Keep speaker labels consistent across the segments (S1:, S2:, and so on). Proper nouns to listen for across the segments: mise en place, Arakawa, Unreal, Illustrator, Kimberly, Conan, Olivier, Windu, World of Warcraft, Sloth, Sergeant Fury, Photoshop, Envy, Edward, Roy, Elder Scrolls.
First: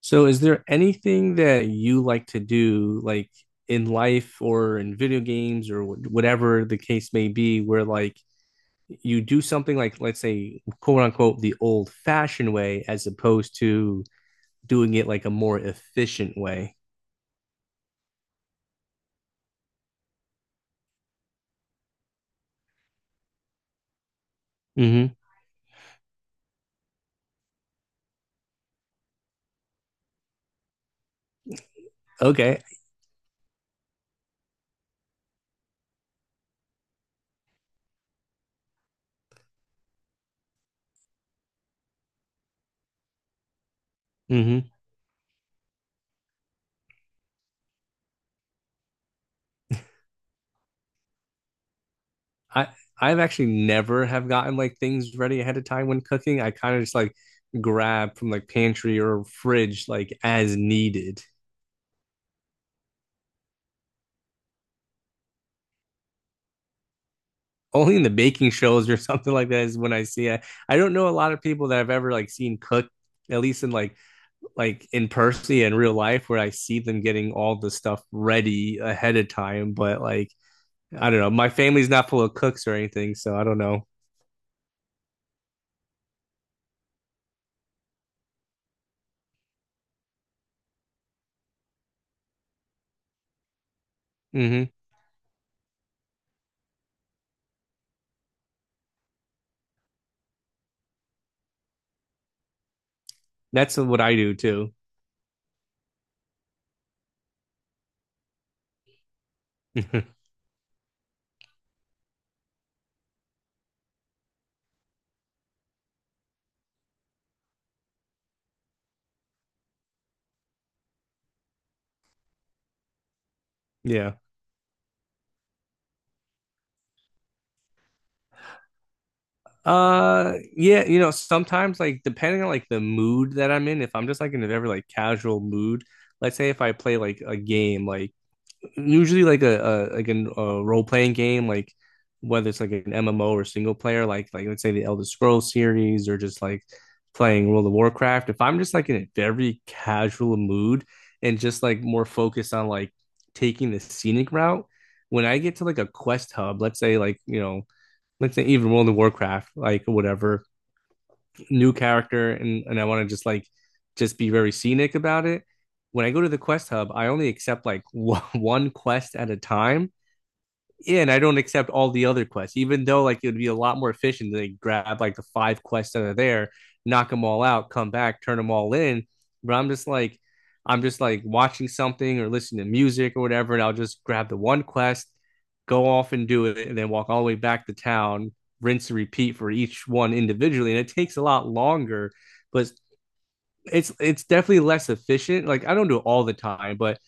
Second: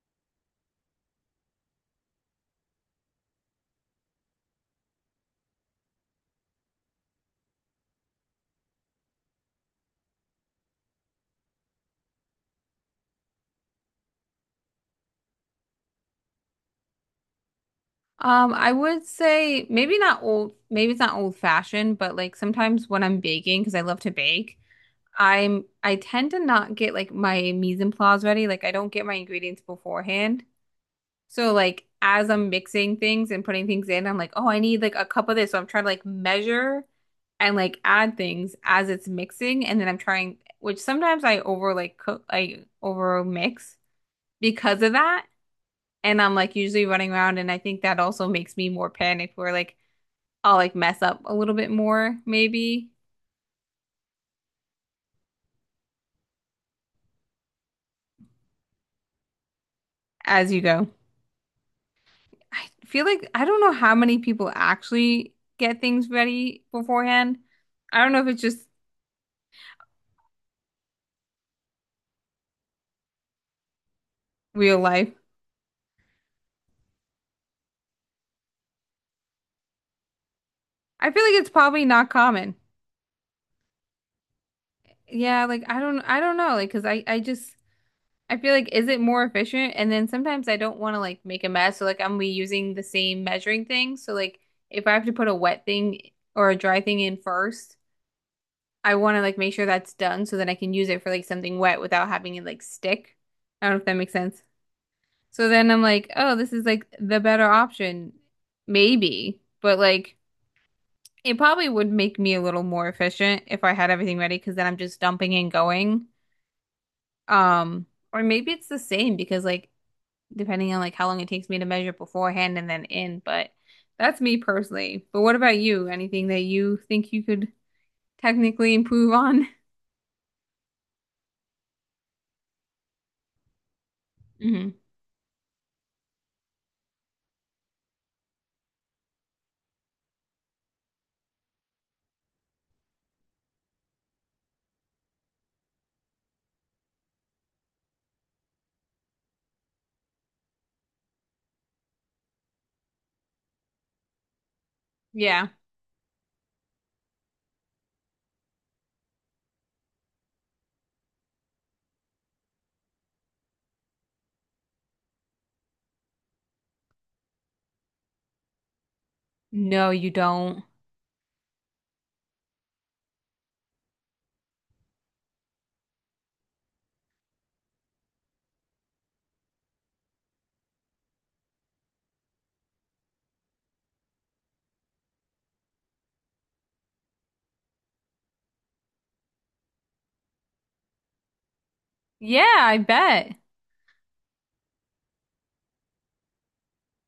S1: So, is there anything that you like to do, like in life or in video games or whatever the case may be, where like you do something like, let's say, quote unquote, the old-fashioned way, as opposed to doing it like a more efficient way?
S2: I would say maybe not old, maybe it's not old fashioned, but like sometimes when I'm baking, because I love to bake,
S1: Hmm
S2: I tend to not get like my mise en place ready. Like I don't get my ingredients beforehand. So like as I'm
S1: Okay.
S2: mixing things and putting things in, I'm like, oh, I need like a cup of this. So I'm trying to like measure and like add things as it's mixing, and then I'm trying, which sometimes I over like cook, I over mix
S1: hmm
S2: because of that. And I'm like usually running around, and I think that also makes me more panicked where like I'll like mess up a little bit more
S1: I
S2: maybe
S1: I've actually never have gotten like things ready ahead of time when cooking. I kind of just like grab from like pantry or fridge like
S2: as
S1: as
S2: you go.
S1: needed.
S2: I feel like I don't know how many people actually get things ready beforehand.
S1: Only
S2: I
S1: in the
S2: don't know if it's
S1: baking
S2: just
S1: shows or something like that is when I see it. I don't know a lot of people that I've ever like seen cook, at least in
S2: real
S1: like in
S2: life.
S1: person in real life, where I see them getting all the stuff ready ahead of time. But like
S2: I
S1: I don't
S2: feel
S1: know,
S2: like
S1: my
S2: it's probably
S1: family's not
S2: not
S1: full of
S2: common.
S1: cooks or anything, so I don't know.
S2: Yeah, like I don't know like 'cause I just I feel like is it more efficient? And then sometimes I don't want to like make a mess, so like I'm reusing the same measuring thing. So like
S1: Mm-hmm.
S2: if I have to put a wet thing or a dry thing in first, I want to like make sure that's done so that I can use it for like something wet without having it like stick. I don't
S1: That's
S2: know if that
S1: what
S2: makes
S1: I do
S2: sense.
S1: too.
S2: So then I'm like, oh, this is like the better option, maybe. But like, it probably would make me a little more efficient if I had everything ready because then I'm just dumping and going. Um, or maybe it's the same because like depending on like how long it takes me to measure beforehand and then in. But
S1: Yeah.
S2: that's me personally. But what about you? Anything that you think you could technically improve on?
S1: Sometimes like depending on like the mood that I'm in, if I'm just like in a very
S2: hmm.
S1: like casual mood, let's say if I play like a game like usually like a like a role playing game, like whether it's like an MMO or single player, like let's say the Elder Scrolls series or just like playing World of Warcraft. If I'm just like in a very casual mood and just like more focused on like taking the scenic route, when I
S2: Yeah.
S1: get to like a quest hub, let's say even World of Warcraft, like whatever new character and I want to just like just be very scenic about it. When I go to the quest hub, I only accept like one quest at a
S2: No,
S1: time,
S2: you don't.
S1: yeah, and I don't accept all the other quests, even though like it would be a lot more efficient to like grab like the five quests that are there, knock them all out, come back, turn them all in. But I'm just like watching something or listening to music or whatever, and I'll just grab the one quest, go off and do it, and then walk all the way back to town, rinse and repeat for each one individually. And it takes a lot longer,
S2: Yeah,
S1: but
S2: I bet.
S1: it's definitely less efficient. Like I don't do it all the time, but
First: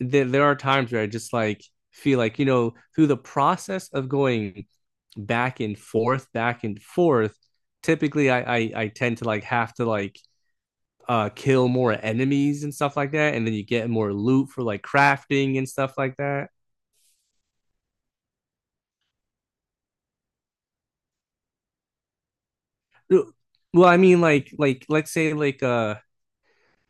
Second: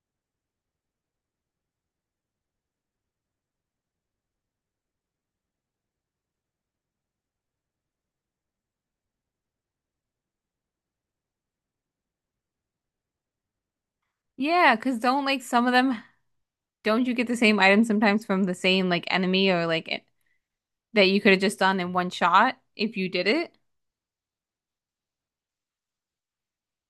S1: there are times where I just like feel like through the process of going back and forth, back and forth. Typically, I tend to like have to like kill more enemies and stuff like that, and then you get more loot for
S2: Yeah,
S1: like
S2: because 'cause don't like
S1: crafting
S2: some
S1: and
S2: of
S1: stuff
S2: them,
S1: like that.
S2: don't you get the same item sometimes from the same like enemy or like it, that you could have just done in one shot if you did it?
S1: Well, I mean like let's say like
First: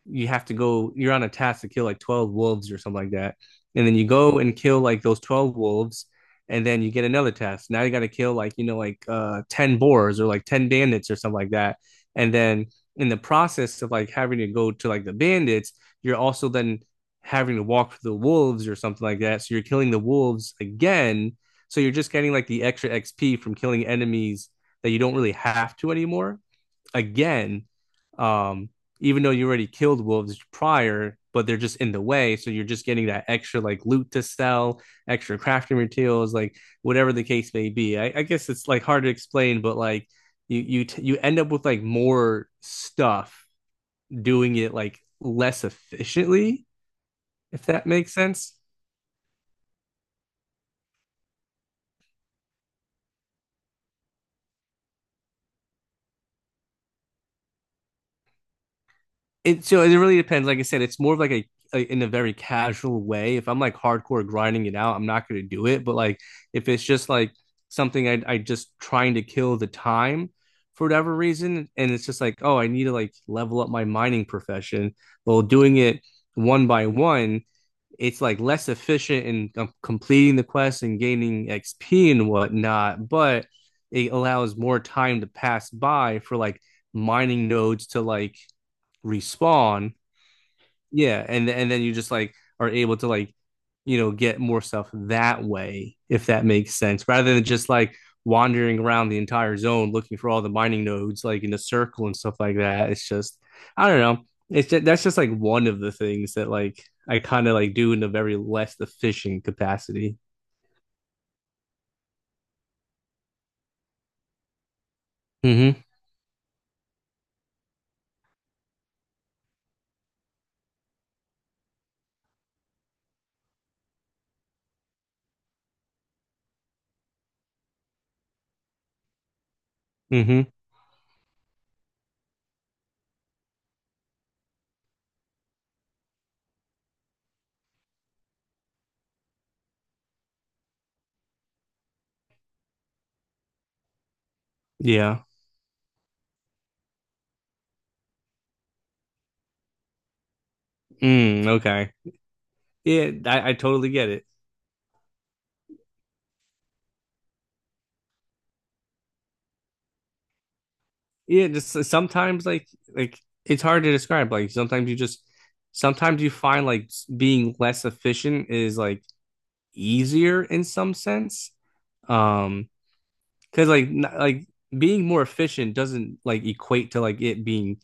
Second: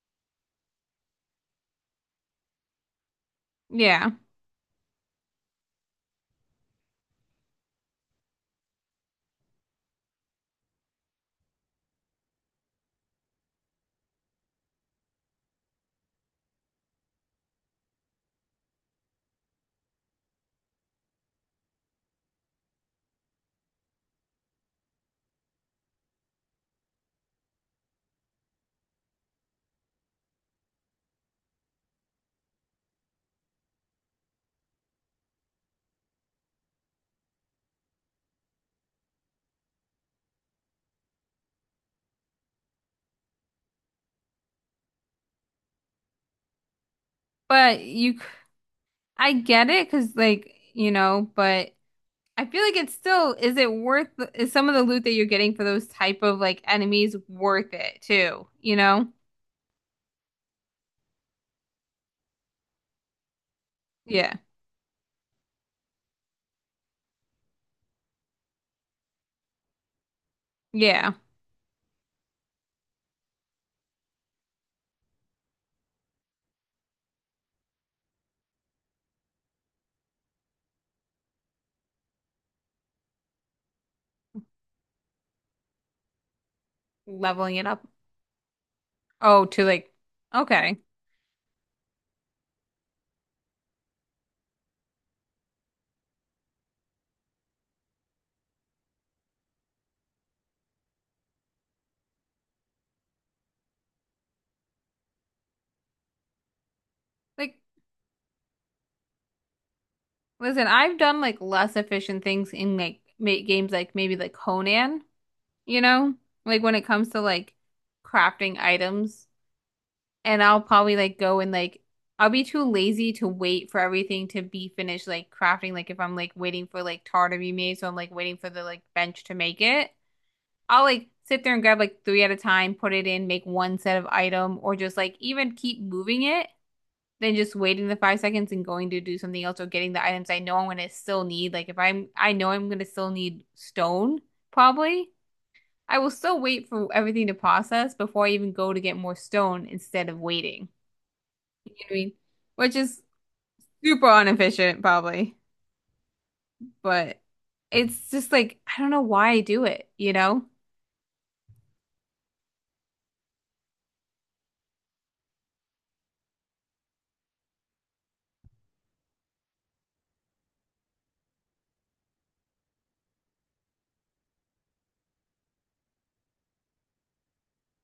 S1: you have to go you're on a task to kill like 12 wolves or something like that, and then you
S2: Yeah.
S1: go and kill like those 12 wolves, and then you get another task, now you got to kill like like 10 boars or like 10 bandits or something like that, and then in the process of like having to go to like the bandits, you're also then having to walk through the wolves or something like that, so you're killing the wolves again, so you're just getting like the extra XP from killing enemies that you don't really have to anymore again, um, even though you already killed wolves prior, but they're just in the way. So you're just getting that extra like loot to sell, extra crafting materials, like whatever the case may be. I guess it's like hard to explain, but like you end up with like more stuff doing it like less efficiently, if
S2: But
S1: that makes
S2: you, c-
S1: sense.
S2: I get it, cause like, you know, but I feel like it's still, is it worth, is some of the loot that you're getting for those type of like enemies worth it too, you know?
S1: It so it really depends. Like I said, it's more of like a in a very casual way. If I'm like hardcore
S2: Yeah.
S1: grinding it out, I'm not going to do it. But like if it's just like something I just trying to kill the time for
S2: Yeah.
S1: whatever reason, and it's just like oh I need to like level up my mining profession. Well, doing it one by one, it's like less efficient in completing the quest and gaining XP and whatnot, but it allows more time to pass by for like mining
S2: Leveling it up.
S1: nodes to like
S2: Oh, to like,
S1: respawn,
S2: okay.
S1: yeah, and then you just like are able to like get more stuff that way if that makes sense, rather than just like wandering around the entire zone looking for all the mining nodes like in a circle and stuff like that. It's just I don't know. It's just, that's just like one of the things that like I kind of
S2: Like,
S1: like do in a very less efficient capacity.
S2: Listen, I've done like less efficient things in like ma games like maybe like Conan, you
S1: Mm-hmm.
S2: know? Like when it comes to like crafting items, and I'll probably like go and like I'll be too lazy to wait for everything to be finished like crafting like if I'm like waiting for like tar to be made, so I'm like waiting for the like bench to make it.
S1: Mm-hmm.
S2: I'll like sit there and grab like three at a time, put it in, make one set of item or just like even keep moving it than just waiting the 5 seconds and going to do something else or getting the items I know I'm gonna still need. Like if I know I'm gonna still need stone, probably.
S1: Yeah.
S2: I will still wait for everything to process before I even go to get more stone instead of waiting.
S1: Mm,
S2: You know what
S1: okay.
S2: I mean? Which is
S1: Yeah, I totally
S2: super
S1: get it.
S2: inefficient, probably. But it's just like I don't know why I do it, you know?
S1: Yeah, just sometimes like it's hard to describe. Like sometimes you just sometimes you find like being less efficient is like easier in some sense. Um, because like like being more efficient doesn't like equate to like it being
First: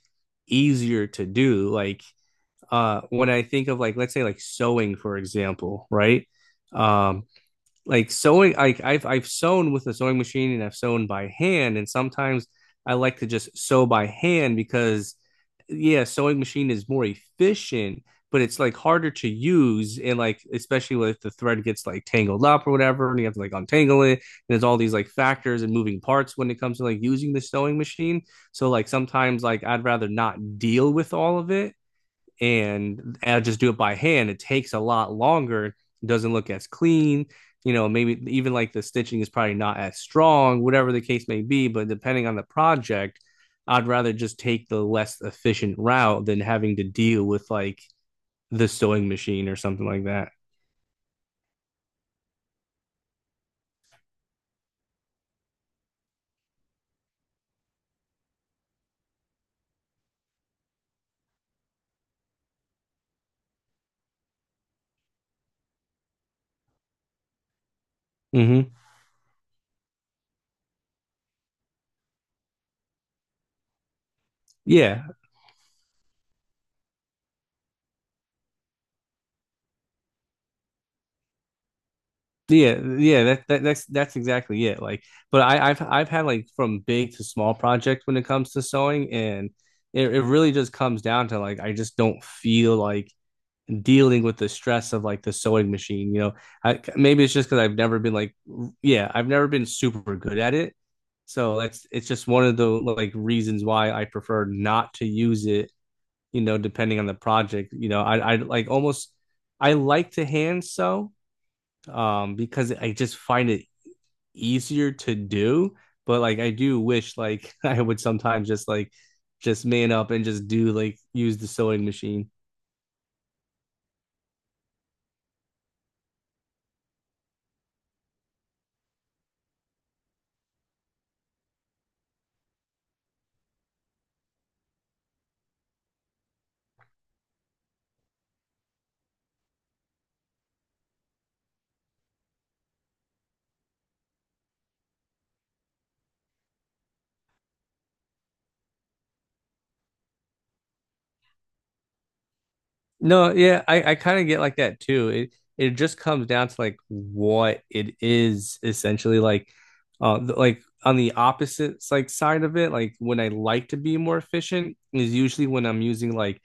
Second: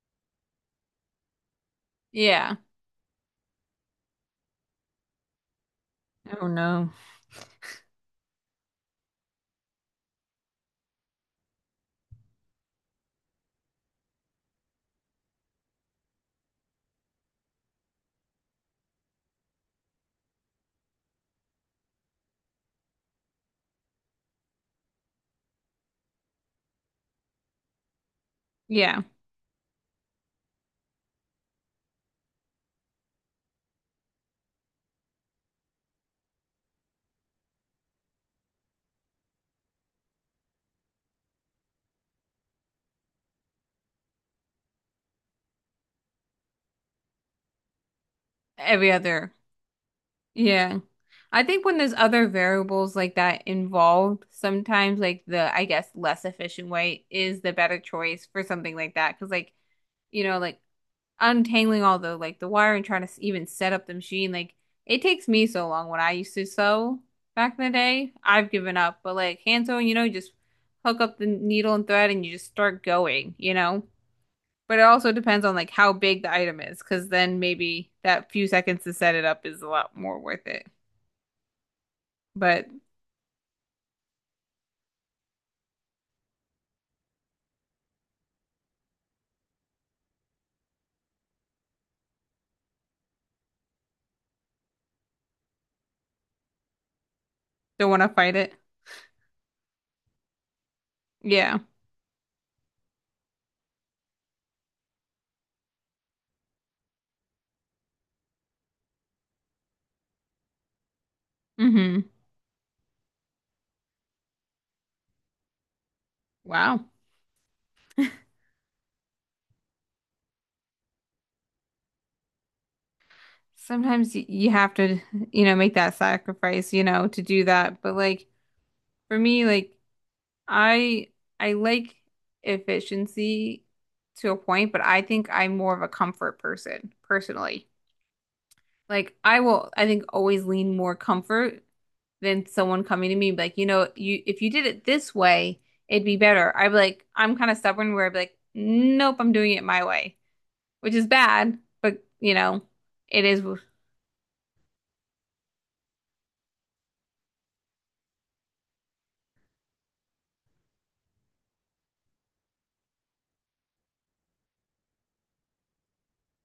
S1: easier to do. Like
S2: Yeah.
S1: when I think of like let's say like sewing for example, right?
S2: Oh no.
S1: Um, like sewing like I've sewn with a sewing machine and I've sewn by hand and sometimes I like to just sew by hand because yeah sewing machine is more efficient but it's like harder to use and like especially if the thread gets like tangled up or whatever and you have to like untangle it, and there's all these like factors and moving parts when it comes to like using the sewing machine, so like
S2: Yeah.
S1: sometimes like I'd rather not deal with all of it and I just do it by hand. It takes a lot longer, it doesn't look as clean. You know, maybe even like the stitching is probably not as strong, whatever the case may be. But depending on the project, I'd rather just take the less efficient route than having to deal with like the
S2: Every
S1: sewing
S2: other
S1: machine or something like that.
S2: Yeah. I think when there's other variables like that involved, sometimes like the, I guess, less efficient way is the better choice for something like that. Because like, you know, like untangling all the like the wire and trying to even set up the machine, like it takes me so long when I used to sew back in the day. I've
S1: Mm-hmm.
S2: given up, but like hand sewing, you know, you just hook up the needle and thread and you just start going, you know? But it
S1: Yeah,
S2: also depends on like how big the item is, because then maybe that few seconds to set it up is a lot more worth it. But
S1: yeah, yeah. That, that's exactly it. Like, but I, I've had like from big to small project when it comes to sewing, and it really just comes down to like I just don't feel like dealing with the stress of like the sewing machine. You know, I, maybe it's just because I've
S2: don't
S1: never
S2: want to
S1: been like,
S2: fight it.
S1: yeah, I've never been super good at it. So
S2: Yeah.
S1: that's it's just one of the like reasons why I prefer not to use it. You know, depending on the project. You know, I like almost I like to hand sew
S2: Hmm.
S1: because I just find it easier to do. But like I do
S2: Wow.
S1: wish like I would sometimes just like just man up and just do like use the sewing machine.
S2: Sometimes you have to, you know, make that sacrifice, you know, to do that. But like for me, like I I like efficiency to a point, but I think I'm more of a comfort person personally. Like I will, I think always lean more comfort than someone coming to me and be like, you know, you if you did it this way, it'd be better. I'd be like, I'm kind of stubborn where I'd be like, nope, I'm doing it my way. Which is bad, but you know, it
S1: No,
S2: is.
S1: yeah, I kind of get like that too. It just comes down to like what it is essentially like like on the opposite like side of it, like when I like to be more efficient is usually when I'm using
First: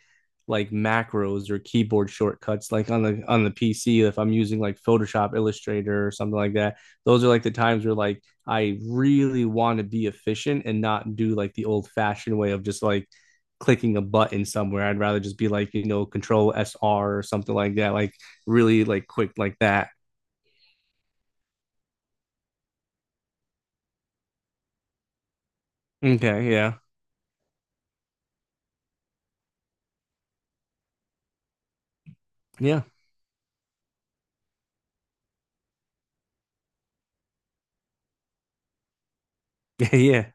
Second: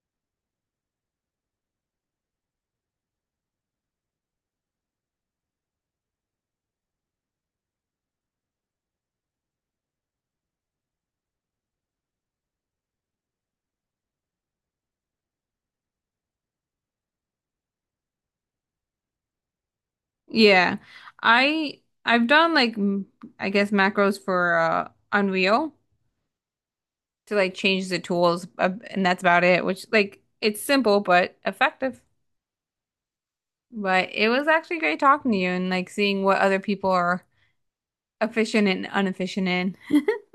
S1: like macros or keyboard shortcuts like on the PC if I'm using like Photoshop, Illustrator or something like that. Those are like the times where like I really want to be efficient and not do like the old fashioned way of just like clicking a button somewhere. I'd rather just be like, you know, control S R or something like that, like really like quick like that.
S2: Yeah, I've done like I guess macros for Unreal
S1: Okay, yeah.
S2: to like change the tools, and that's about it. Which like it's simple but effective.
S1: Yeah.
S2: But it was actually great talking to you and like seeing what other people are efficient and inefficient in.
S1: Yeah, yeah.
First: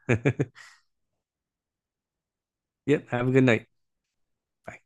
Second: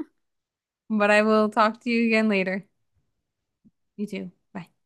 S2: But I will talk to you again later.
S1: Yep, have a good night.
S2: You too. Bye.
S1: Bye.